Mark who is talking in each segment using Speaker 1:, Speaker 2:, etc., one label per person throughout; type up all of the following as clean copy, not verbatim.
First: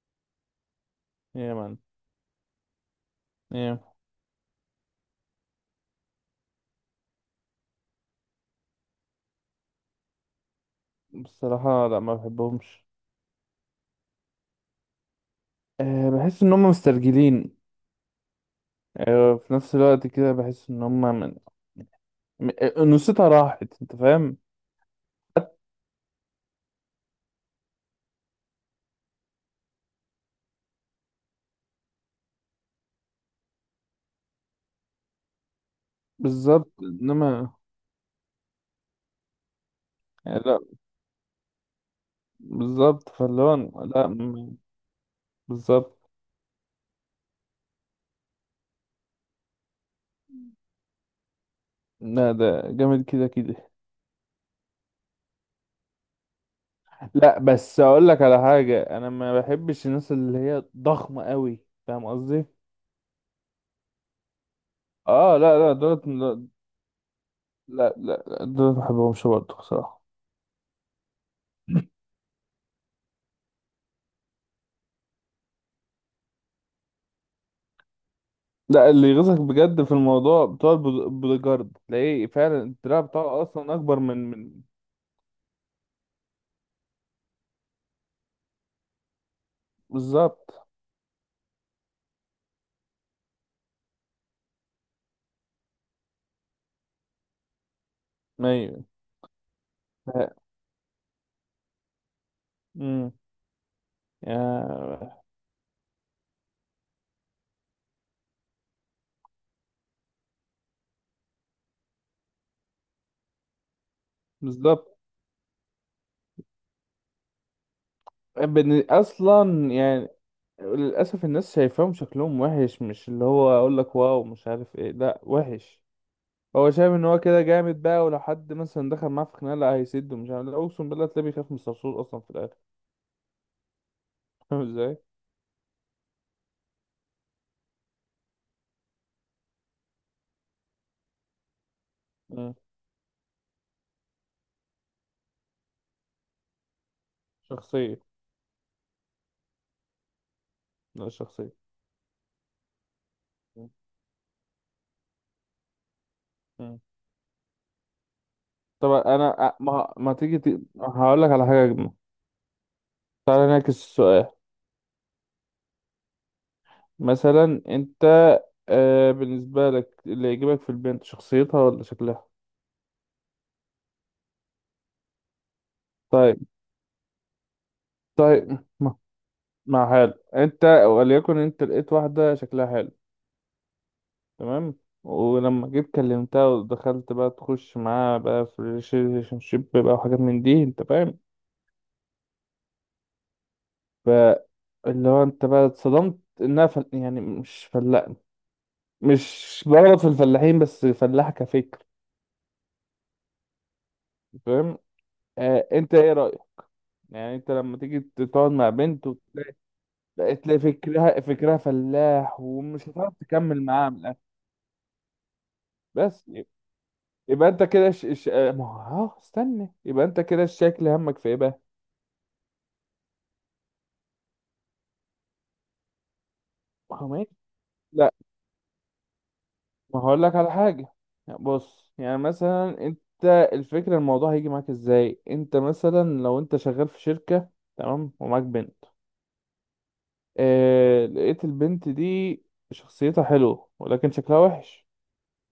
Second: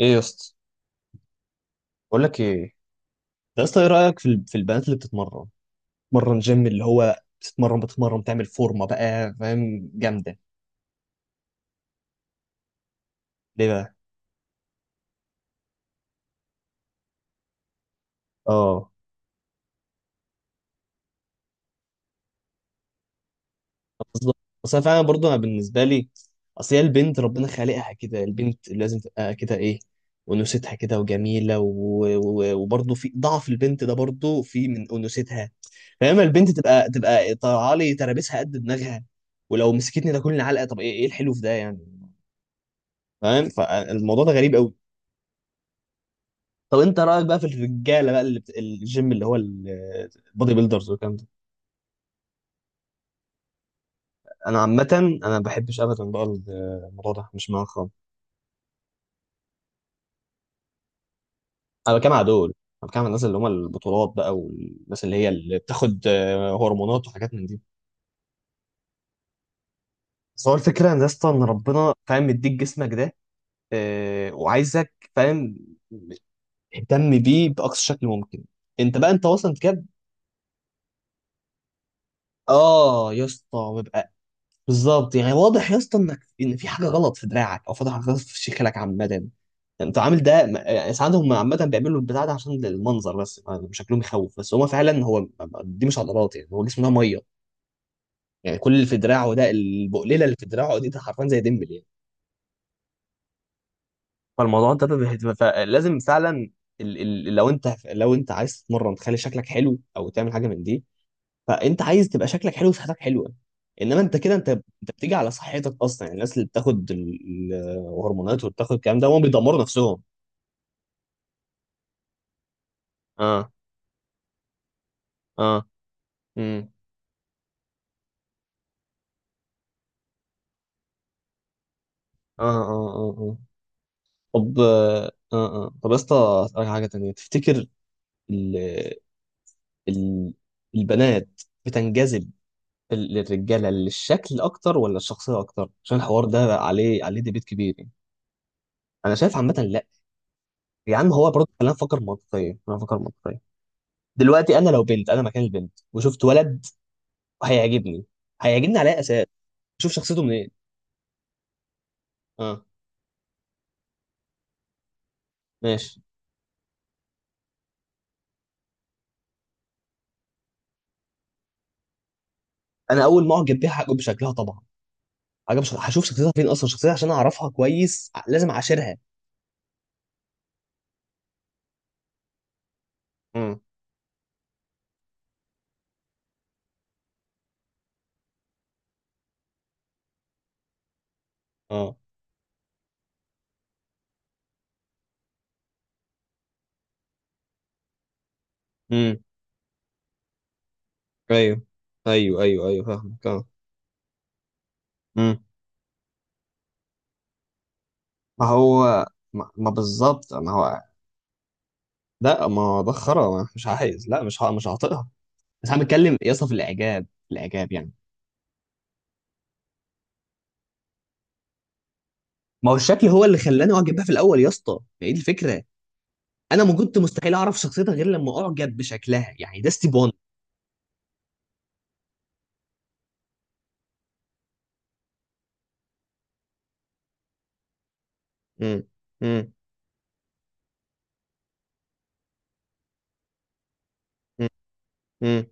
Speaker 1: ايه يا اسطى؟
Speaker 2: إيه يا مان.
Speaker 1: بقول لك ايه يا اسطى،
Speaker 2: يا...
Speaker 1: ايه رايك في في البنات اللي بتتمرن، بتتمرن جيم؟ اللي هو بتتمرن تعمل فورمه بقى، فاهم؟ جامده.
Speaker 2: بصراحة لا، ما بحبهمش.
Speaker 1: ليه بقى؟
Speaker 2: بحس ان هم مسترجلين.
Speaker 1: اه،
Speaker 2: في نفس الوقت كده بحس ان هم من انوثتها راحت، انت
Speaker 1: بالظبط.
Speaker 2: فاهم.
Speaker 1: بس انا فعلا برضه، انا بالنسبه لي، اصل هي البنت ربنا خالقها كده، البنت لازم تبقى كده، ايه، انوثتها كده وجميله وبرضه في ضعف البنت ده برضه في من انوثتها. فاما البنت
Speaker 2: بالظبط،
Speaker 1: تبقى
Speaker 2: انما.
Speaker 1: طالعه لي ترابيسها قد دماغها، ولو مسكتني ده كل
Speaker 2: يعني لا.
Speaker 1: علقه، طب ايه الحلو في ده يعني؟
Speaker 2: بالظبط، فاللي
Speaker 1: فاهم؟
Speaker 2: هو. لا
Speaker 1: فالموضوع ده غريب قوي.
Speaker 2: بالظبط.
Speaker 1: طب انت رايك بقى في الرجاله بقى الجيم، اللي هو البودي بيلدرز والكلام ده؟
Speaker 2: لا، ده جامد كده كده.
Speaker 1: انا عامه انا ما بحبش ابدا بقى، الموضوع ده
Speaker 2: لا
Speaker 1: مش معاك
Speaker 2: بس
Speaker 1: خالص.
Speaker 2: اقول لك على حاجة، انا ما بحبش الناس اللي هي ضخمة قوي.
Speaker 1: انا
Speaker 2: فاهم
Speaker 1: بتكلم على
Speaker 2: قصدي.
Speaker 1: دول، انا بتكلم على الناس اللي هم البطولات بقى، والناس اللي هي
Speaker 2: اه
Speaker 1: اللي
Speaker 2: لا لا، دولت
Speaker 1: بتاخد
Speaker 2: لا.
Speaker 1: هرمونات وحاجات من دي.
Speaker 2: لا لا، لا دولت ما بحبهمش برضه بصراحة.
Speaker 1: بس هو الفكره ان يا اسطى ان ربنا فاهم مديك جسمك ده، وعايزك، فاهم، اهتم بيه باقصى شكل ممكن.
Speaker 2: لا،
Speaker 1: انت
Speaker 2: اللي
Speaker 1: بقى انت
Speaker 2: يغيظك
Speaker 1: وصلت
Speaker 2: بجد
Speaker 1: كده؟
Speaker 2: في الموضوع بتوع بوديجارد، تلاقيه فعلا الدراع
Speaker 1: اه يا
Speaker 2: بتاعه اصلا
Speaker 1: اسطى،
Speaker 2: اكبر
Speaker 1: ببقى
Speaker 2: من.
Speaker 1: بالظبط يعني واضح يا اسطى انك، ان في حاجه غلط في دراعك او في حاجه غلط في شكلك عامه يعني، انت عامل ده.
Speaker 2: بالظبط.
Speaker 1: يعني ساعات هم عامه بيعملوا البتاع ده عشان المنظر بس، يعني شكلهم يخوف بس، هو فعلا هو دي مش عضلات، يعني هو جسمه ده ميه. يعني كل
Speaker 2: ايوه.
Speaker 1: اللي في دراعه ده، البقليله اللي في دراعه دي، ده حرفيا زي ديمبل يعني.
Speaker 2: امم. يا-
Speaker 1: فلازم فعلا ال- لو انت لو انت عايز تتمرن تخلي شكلك حلو او تعمل حاجه من دي، فانت عايز تبقى شكلك حلو وصحتك حلوه. انما انت كده، انت
Speaker 2: بالظبط.
Speaker 1: بتيجي على صحتك اصلا. يعني الناس اللي بتاخد الهرمونات وبتاخد الكلام ده، هم بيدمروا
Speaker 2: اصلا
Speaker 1: نفسهم.
Speaker 2: يعني للاسف الناس شايفاهم شكلهم وحش، مش اللي هو
Speaker 1: اه.
Speaker 2: اقول لك واو مش عارف ايه، لا
Speaker 1: اه.
Speaker 2: وحش.
Speaker 1: امم
Speaker 2: هو شايف ان هو كده جامد بقى، ولو حد مثلا دخل معاه في خناقه لا هيسده، مش عارف، لا اقسم بالله تلاقيه بيخاف من الصرصور اصلا في
Speaker 1: اه،
Speaker 2: الاخر.
Speaker 1: اه، اه، اه. طب،
Speaker 2: فاهم ازاي.
Speaker 1: اه. اه. آه. طب يا اسطى، اسالك حاجه تانية، تفتكر ال ال البنات بتنجذب
Speaker 2: امم.
Speaker 1: للرجاله للشكل اكتر ولا الشخصيه اكتر؟ عشان الحوار ده عليه ديبيت كبير يعني.
Speaker 2: شخصيه.
Speaker 1: انا شايف عامه لا، يا
Speaker 2: لا
Speaker 1: عم هو برضه
Speaker 2: شخصيه.
Speaker 1: خلينا نفكر منطقيا، خلينا نفكر منطقيا. دلوقتي انا لو بنت، انا مكان البنت وشفت ولد،
Speaker 2: مم.
Speaker 1: هيعجبني، هيعجبني على
Speaker 2: طب
Speaker 1: اي اساس؟
Speaker 2: انا
Speaker 1: شوف
Speaker 2: ما
Speaker 1: شخصيته
Speaker 2: تيجي
Speaker 1: منين.
Speaker 2: هقول لك على حاجه اجمل.
Speaker 1: اه،
Speaker 2: تعالى نعكس السؤال.
Speaker 1: ماشي.
Speaker 2: مثلا انت، بالنسبه لك اللي يعجبك في البنت شخصيتها ولا شكلها؟
Speaker 1: انا اول ما اعجب بيها هعجب بشكلها طبعا. هشوف شخصيتها
Speaker 2: طيب.
Speaker 1: فين اصلا؟ شخصيتها عشان اعرفها كويس، لازم
Speaker 2: طيب
Speaker 1: اعاشرها.
Speaker 2: ما حلو. انت وليكن انت لقيت واحده شكلها حلو.
Speaker 1: امم.
Speaker 2: تمام. ولما جيت كلمتها ودخلت بقى تخش معاها بقى في ريليشن شيب بقى وحاجات من دي، انت فاهم.
Speaker 1: اه.
Speaker 2: فاللي هو انت بقى اتصدمت انها يعني مش فلاح.
Speaker 1: امم.
Speaker 2: مش بغلط في الفلاحين بس فلاح
Speaker 1: ايوه،
Speaker 2: كفكر.
Speaker 1: ايوه، ايوه، ايوه، فاهمك. اه.
Speaker 2: فاهم.
Speaker 1: امم.
Speaker 2: انت ايه رأيك؟ يعني انت لما تيجي
Speaker 1: ما
Speaker 2: تقعد مع
Speaker 1: هو
Speaker 2: بنت
Speaker 1: ما, ما
Speaker 2: وتلاقي،
Speaker 1: بالظبط، ما هو.
Speaker 2: فكرها فكرها فلاح،
Speaker 1: لا ما هو
Speaker 2: ومش
Speaker 1: ده
Speaker 2: هتعرف
Speaker 1: خرا،
Speaker 2: تكمل
Speaker 1: مش
Speaker 2: معاها من
Speaker 1: عايز،
Speaker 2: الاخر.
Speaker 1: لا مش مش هعطيها. بس انا بتكلم
Speaker 2: بس
Speaker 1: يا اسطى في الاعجاب، في
Speaker 2: يبقى انت
Speaker 1: الاعجاب
Speaker 2: كده
Speaker 1: يعني.
Speaker 2: ش... ش... آه، ما هو استنى، يبقى انت كده الشكل همك في ايه بقى؟
Speaker 1: ما هو الشكل هو اللي خلاني اعجب بيها في الاول يا اسطى، هي دي الفكره. انا ما
Speaker 2: ما
Speaker 1: كنت
Speaker 2: هو ماشي.
Speaker 1: مستحيل اعرف شخصيتها غير
Speaker 2: لا،
Speaker 1: لما اعجب بشكلها، يعني ده ستيب
Speaker 2: ما
Speaker 1: 1.
Speaker 2: هقول لك على حاجة. يعني بص، يعني مثلا انت الفكرة، الموضوع هيجي معاك ازاي. انت مثلا لو انت شغال في شركة، تمام، ومعاك بنت،
Speaker 1: امم. امم.
Speaker 2: اه... لقيت البنت دي شخصيتها حلوة ولكن شكلها وحش.
Speaker 1: امم.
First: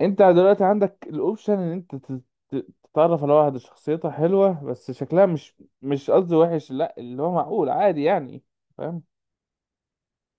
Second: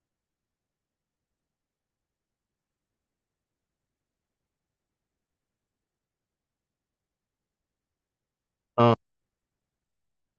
Speaker 2: انت دلوقتي عندك الاوبشن ان انت تتعرف على واحد شخصيتها حلوة بس شكلها مش، مش قصدي وحش لا، اللي هو معقول عادي يعني.
Speaker 1: اه،
Speaker 2: فاهم؟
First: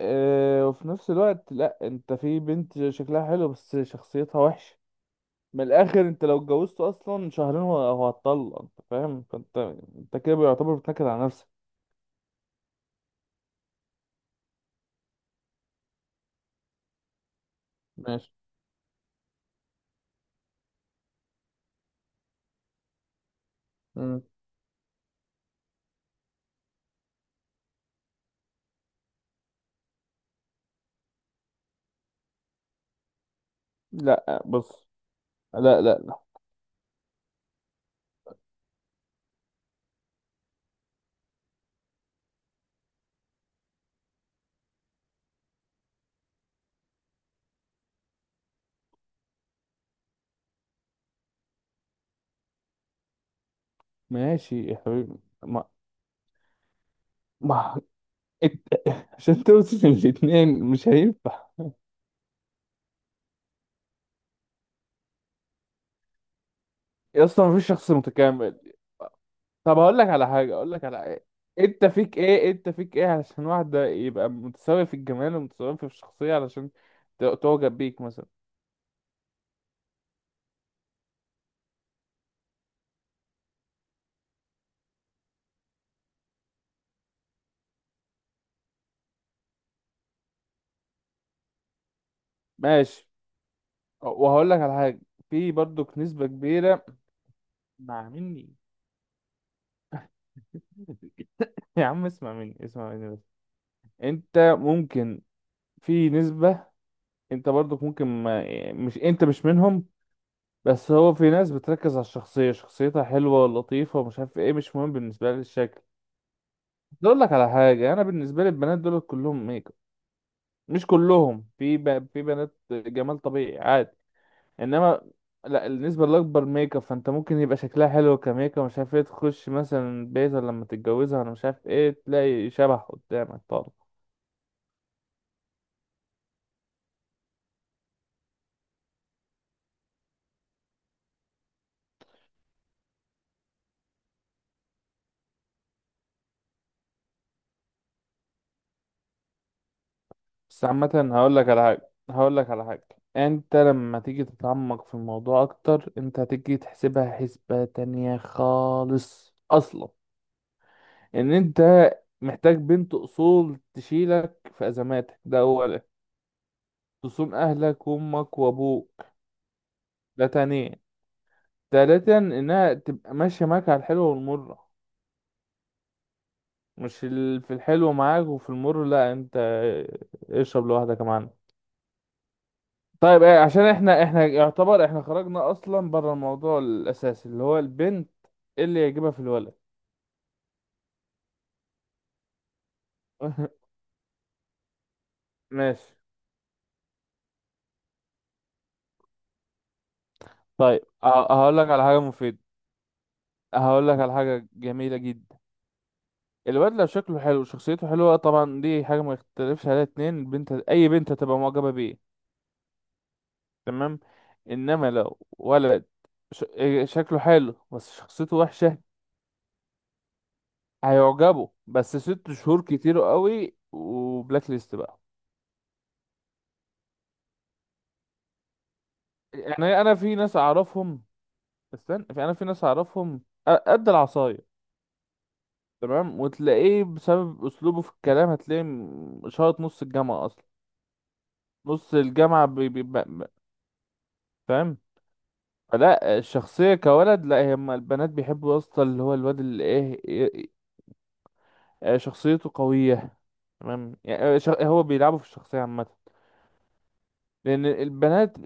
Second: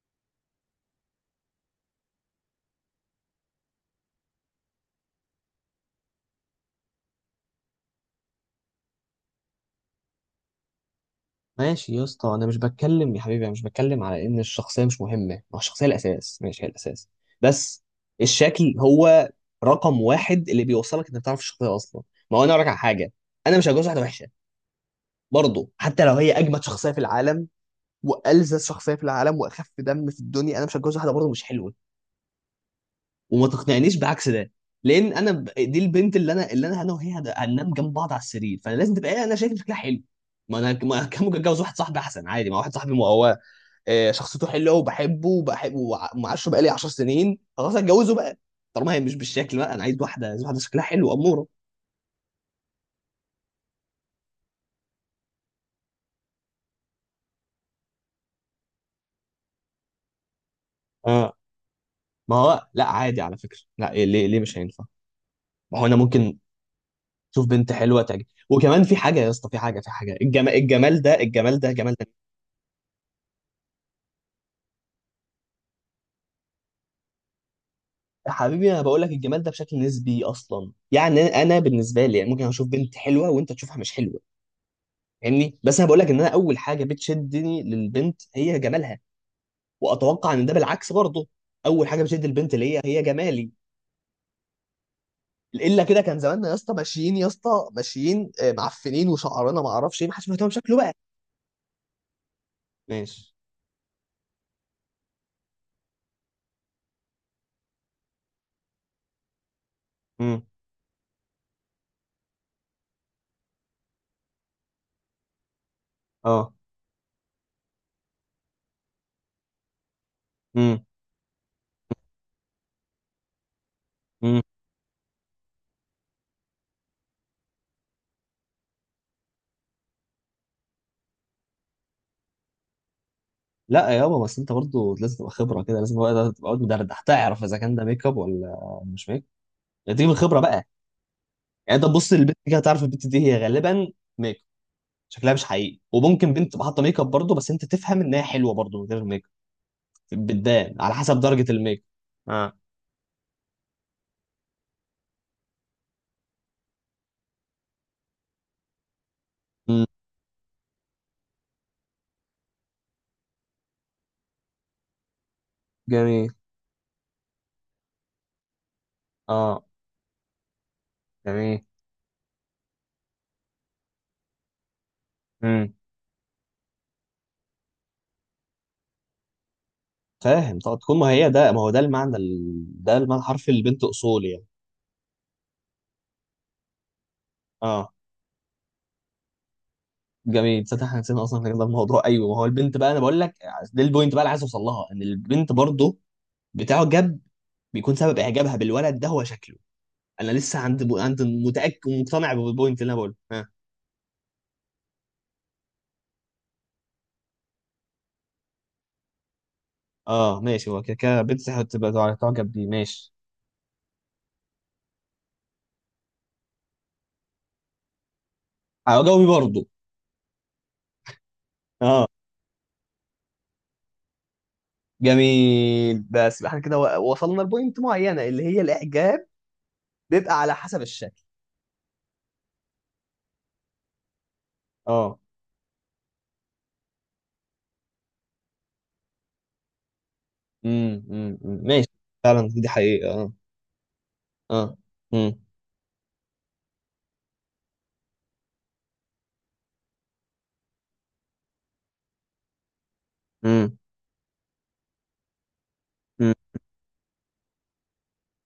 Speaker 2: اه. وفي نفس الوقت لا، انت في بنت شكلها حلو بس شخصيتها وحشة. من الاخر انت لو اتجوزت اصلا شهرين هو هتطلق، انت فاهم، فانت انت كده بيعتبر بتنكد على نفسك.
Speaker 1: ماشي يا اسطى. انا مش بتكلم يا حبيبي، انا مش بتكلم على ان الشخصيه مش مهمه، ما هو الشخصيه الاساس، ماشي، هي الاساس. بس
Speaker 2: ماشي.
Speaker 1: الشكل هو رقم واحد اللي بيوصلك انك تعرف الشخصيه اصلا. ما هو انا اقول لك على حاجه، انا مش هتجوز واحده
Speaker 2: مم.
Speaker 1: وحشه، برضه حتى لو هي اجمد شخصيه في العالم والذ شخصيه في العالم واخف دم في الدنيا، انا مش هتجوز واحده برضه مش حلوه. وما تقنعنيش بعكس
Speaker 2: لا
Speaker 1: ده،
Speaker 2: بص.
Speaker 1: لان دي
Speaker 2: لا لا
Speaker 1: البنت
Speaker 2: لا.
Speaker 1: اللي انا، وهي هننام جنب بعض على السرير، فانا لازم تبقى انا شايف شكلها حلو. ما انا ما أنا كان ممكن اتجوز واحد صاحبي احسن عادي، ما واحد صاحبي ما هو شخصيته حلوه وبحبه وبحبه ومعاشره بقالي 10 سنين، خلاص هتجوزه بقى. طالما هي مش بالشكل بقى، انا عايز واحده، عايز واحده شكلها حلو اموره.
Speaker 2: ماشي يا حبيبي. ما. ما. عشان توصل الاتنين مش
Speaker 1: اه.
Speaker 2: هينفع.
Speaker 1: ما هو لا عادي على فكره، لا، ليه ليه مش هينفع؟ ما هو انا ممكن
Speaker 2: يا اسطى
Speaker 1: اشوف
Speaker 2: مفيش
Speaker 1: بنت
Speaker 2: شخص
Speaker 1: حلوه، تعجب،
Speaker 2: متكامل.
Speaker 1: وكمان في حاجه يا اسطى، في
Speaker 2: طب
Speaker 1: حاجه، في
Speaker 2: هقول لك
Speaker 1: حاجه،
Speaker 2: على
Speaker 1: الجمال،
Speaker 2: حاجه، اقول لك
Speaker 1: الجمال
Speaker 2: على
Speaker 1: ده،
Speaker 2: إيه.
Speaker 1: الجمال ده
Speaker 2: انت
Speaker 1: جمال.
Speaker 2: فيك ايه، انت فيك ايه علشان واحده يبقى متساوي في الجمال ومتساوي في الشخصيه، علشان تعجب بيك مثلا؟
Speaker 1: حبيبي انا بقول لك الجمال ده بشكل نسبي اصلا، يعني انا بالنسبه لي يعني ممكن اشوف بنت حلوه وانت تشوفها مش حلوه، فاهمني؟ بس انا بقول لك ان انا اول حاجه بتشدني للبنت هي جمالها. واتوقع ان ده بالعكس برضه، اول حاجه بتشد البنت ليا هي
Speaker 2: ماشي،
Speaker 1: جمالي.
Speaker 2: وهقول لك على حاجه، في
Speaker 1: الا
Speaker 2: برضو
Speaker 1: كده كان
Speaker 2: نسبه
Speaker 1: زماننا يا اسطى
Speaker 2: كبيره.
Speaker 1: ماشيين، يا اسطى
Speaker 2: مع
Speaker 1: ماشيين
Speaker 2: مني
Speaker 1: معفنين وشعرنا ما اعرفش ايه، ما حدش مهتم بشكله بقى.
Speaker 2: يا عم اسمع مني، اسمع مني بس.
Speaker 1: ماشي.
Speaker 2: انت ممكن، في نسبة، انت برضك ممكن، ما يعني مش انت مش منهم.
Speaker 1: امم.
Speaker 2: بس هو في ناس بتركز على الشخصية، شخصيتها حلوة لطيفة ومش عارف ايه، مش مهم بالنسبة لها الشكل.
Speaker 1: اه.
Speaker 2: اقول لك على حاجه، انا بالنسبه لي البنات دول كلهم ميك اب.
Speaker 1: امم.
Speaker 2: مش كلهم، في في بنات جمال طبيعي عادي.
Speaker 1: امم.
Speaker 2: انما لا، النسبه الاكبر ميك اب، فانت ممكن يبقى شكلها حلو كميك اب مش عارف ايه، تخش مثلا بيت ولا لما تتجوزها ولا مش عارف ايه، تلاقي شبح قدامك طالع.
Speaker 1: لا يا بابا، بس انت برضه لازم تبقى خبره كده، لازم تبقى قاعد مدردح تعرف اذا كان ده ميك اب ولا مش ميك اب. تيجي من الخبره بقى، يعني انت تبص للبنت كده تعرف البنت دي هي غالبا ميك اب، شكلها مش حقيقي. وممكن بنت تبقى حاطه ميك اب برضه، بس انت تفهم ان هي حلوه برضه من غير ميك اب،
Speaker 2: بس
Speaker 1: بتبان على
Speaker 2: عامه
Speaker 1: حسب درجه الميك اب.
Speaker 2: هقول لك
Speaker 1: اه.
Speaker 2: على حاجه، انت لما تيجي تتعمق في الموضوع اكتر انت هتيجي تحسبها حسبه تانية خالص
Speaker 1: مم.
Speaker 2: اصلا. ان انت محتاج بنت اصول تشيلك في ازماتك، ده اولا.
Speaker 1: جميل.
Speaker 2: تصون اهلك وامك وابوك،
Speaker 1: اه.
Speaker 2: ده تانيا.
Speaker 1: جميل.
Speaker 2: تالتا، انها تبقى ماشيه معاك على الحلوه والمره.
Speaker 1: امم.
Speaker 2: مش في الحلو معاك وفي المر لا، انت
Speaker 1: فاهم.
Speaker 2: اشرب
Speaker 1: طب تكون،
Speaker 2: لوحدك يا
Speaker 1: ما هي
Speaker 2: معلم.
Speaker 1: ده، ما هو ده المعنى ده المعنى
Speaker 2: طيب ايه،
Speaker 1: الحرفي
Speaker 2: عشان
Speaker 1: للبنت
Speaker 2: احنا
Speaker 1: اصول يعني.
Speaker 2: يعتبر احنا خرجنا اصلا بره الموضوع الاساسي اللي هو
Speaker 1: اه.
Speaker 2: البنت اللي يعجبها في الولد.
Speaker 1: جميل، تصدق احنا نسينا اصلا كده الموضوع؟ ايوه، ما هو البنت بقى انا بقول لك، ده البوينت بقى اللي عايز اوصل لها، ان البنت
Speaker 2: ماشي.
Speaker 1: برضه بتعجب، بيكون سبب اعجابها بالولد ده هو شكله. انا لسه
Speaker 2: طيب
Speaker 1: عند،
Speaker 2: هقول لك
Speaker 1: متاكد
Speaker 2: على حاجه
Speaker 1: ومقتنع
Speaker 2: مفيده،
Speaker 1: بالبوينت اللي انا بقوله. ها،
Speaker 2: هقول لك على حاجه جميله جدا. الواد لو شكله حلو وشخصيته حلوة طبعا دي حاجة ما يختلفش عليها اتنين،
Speaker 1: اه،
Speaker 2: البنت
Speaker 1: ماشي. هو
Speaker 2: أي
Speaker 1: كده
Speaker 2: بنت
Speaker 1: كده
Speaker 2: هتبقى
Speaker 1: بنت
Speaker 2: معجبة
Speaker 1: هتبقى
Speaker 2: بيه.
Speaker 1: تعجب بيه، ماشي.
Speaker 2: تمام. إنما لو ولد إيه شكله حلو بس شخصيته وحشة،
Speaker 1: هجاوبي برضه.
Speaker 2: هيعجبه بس
Speaker 1: اه.
Speaker 2: ست شهور كتير قوي وبلاك ليست بقى.
Speaker 1: جميل، بس يبقى احنا كده وصلنا لبوينت معينه، اللي هي الاعجاب
Speaker 2: يعني أنا في ناس
Speaker 1: بيبقى على حسب
Speaker 2: أعرفهم.
Speaker 1: الشكل.
Speaker 2: استنى، في، أنا في ناس أعرفهم قد العصاية،
Speaker 1: اه.
Speaker 2: تمام، وتلاقيه بسبب أسلوبه في الكلام هتلاقيه شاط نص الجامعة أصلا،
Speaker 1: امم. امم. أمم. ماشي.
Speaker 2: نص الجامعة
Speaker 1: فعلا دي حقيقه، اه. اه.
Speaker 2: فاهم.
Speaker 1: امم.
Speaker 2: لا الشخصية كولد لا، هما البنات بيحبوا يا اسطى اللي هو الواد اللي ايه، إيه- إيه، شخصيته قوية.
Speaker 1: امم.
Speaker 2: تمام يعني هو بيلعبوا في الشخصية عامة.
Speaker 1: أمم.
Speaker 2: لأن البنات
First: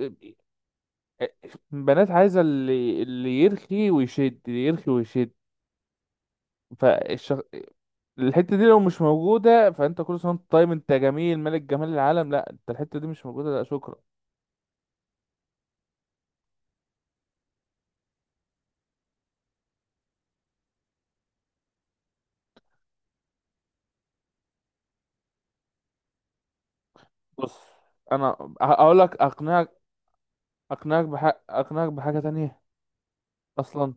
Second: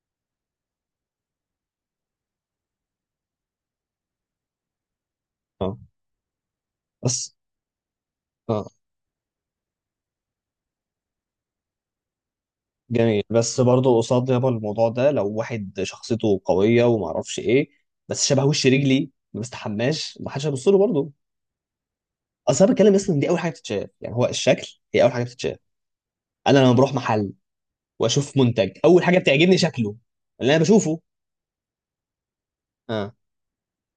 Speaker 2: آه، البنات عايزة اللي يرخي ويشد، اللي يرخي ويشد.
Speaker 1: اه. بس.
Speaker 2: فالشخ... الحتة دي
Speaker 1: اه.
Speaker 2: لو مش موجودة فأنت كل سنة وأنت طيب، أنت جميل ملك جمال العالم، لا، أنت الحتة دي
Speaker 1: جميل،
Speaker 2: مش موجودة
Speaker 1: بس
Speaker 2: لا شكرا.
Speaker 1: برضه قصاد يابا الموضوع ده، لو واحد شخصيته قويه وما اعرفش ايه، بس شبه وش رجلي، ما بستحماش، ما حدش هيبص له برضه. اصل انا بتكلم اصلا إن دي اول حاجه بتتشاف، يعني هو الشكل هي اول حاجه بتتشاف. انا لما بروح محل
Speaker 2: بص، أنا
Speaker 1: واشوف منتج،
Speaker 2: أقول
Speaker 1: اول
Speaker 2: لك،
Speaker 1: حاجه بتعجبني
Speaker 2: أقنعك،
Speaker 1: شكله، اللي انا بشوفه.
Speaker 2: أقنعك بحق، أقنعك بحاجة تانية
Speaker 1: اه.
Speaker 2: أصلا.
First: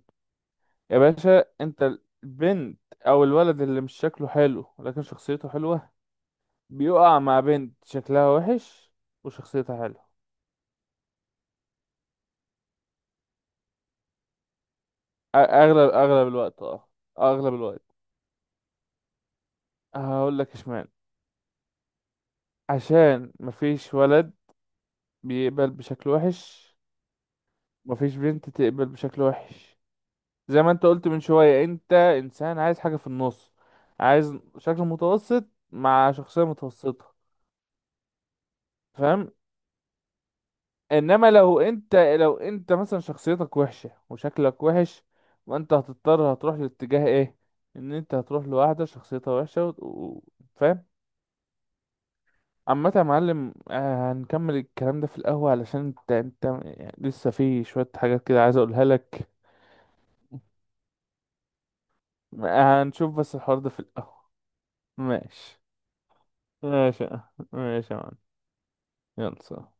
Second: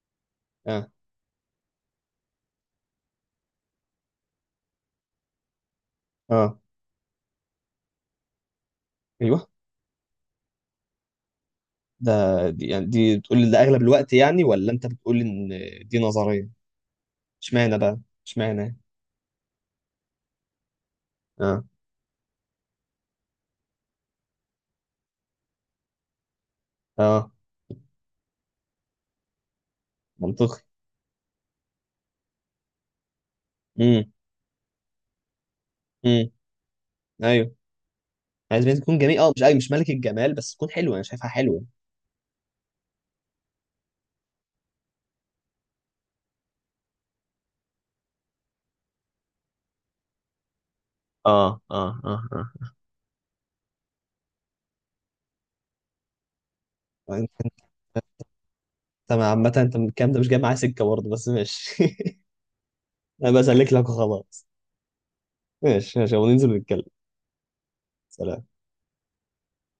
Speaker 1: اه.
Speaker 2: يا باشا انت، البنت او الولد اللي مش شكله حلو لكن شخصيته حلوة
Speaker 1: اه.
Speaker 2: بيقع مع بنت شكلها وحش
Speaker 1: ايوه.
Speaker 2: وشخصيتها حلوة.
Speaker 1: ده، دي يعني دي بتقول لي ده اغلب الوقت يعني، ولا انت بتقول ان
Speaker 2: اغلب
Speaker 1: دي
Speaker 2: اغلب
Speaker 1: نظريه؟
Speaker 2: الوقت، اه، اغلب
Speaker 1: اشمعنى
Speaker 2: الوقت.
Speaker 1: بقى؟ اشمعنى؟
Speaker 2: هقول لك اشمعنى.
Speaker 1: اه.
Speaker 2: عشان مفيش ولد بيقبل بشكل وحش،
Speaker 1: اه.
Speaker 2: مفيش بنت تقبل بشكل وحش.
Speaker 1: منطقي.
Speaker 2: زي ما انت قلت من شوية، انت انسان عايز حاجة في النص،
Speaker 1: امم.
Speaker 2: عايز شكل متوسط مع
Speaker 1: امم.
Speaker 2: شخصية متوسطة.
Speaker 1: ايوه. عايز بنت تكون جميل
Speaker 2: فاهم.
Speaker 1: اه، مش أيوة مش ملك الجمال، بس تكون حلوه، انا شايفها
Speaker 2: انما لو
Speaker 1: حلوه.
Speaker 2: انت مثلا شخصيتك وحشة وشكلك وحش، وانت هتضطر هتروح لاتجاه ايه؟ ان انت هتروح لواحدة شخصيتها وحشة فاهم.
Speaker 1: اه. اه. اه. اه.
Speaker 2: عامة يا معلم، هنكمل الكلام ده في القهوة علشان انت يعني لسه
Speaker 1: انت انت-
Speaker 2: في شوية حاجات كده عايز اقولها لك.
Speaker 1: عامة انت من الكلام ده مش جاي معايا سكة برضه، بس ماشي.
Speaker 2: هنشوف
Speaker 1: انا
Speaker 2: بس الحوار ده
Speaker 1: بسلك
Speaker 2: في
Speaker 1: لك
Speaker 2: القهوة.
Speaker 1: وخلاص.
Speaker 2: ماشي.
Speaker 1: ماشي، ماشي، وننزل نتكلم.
Speaker 2: ماشي يا معلم.
Speaker 1: سلام.
Speaker 2: يلا سلام.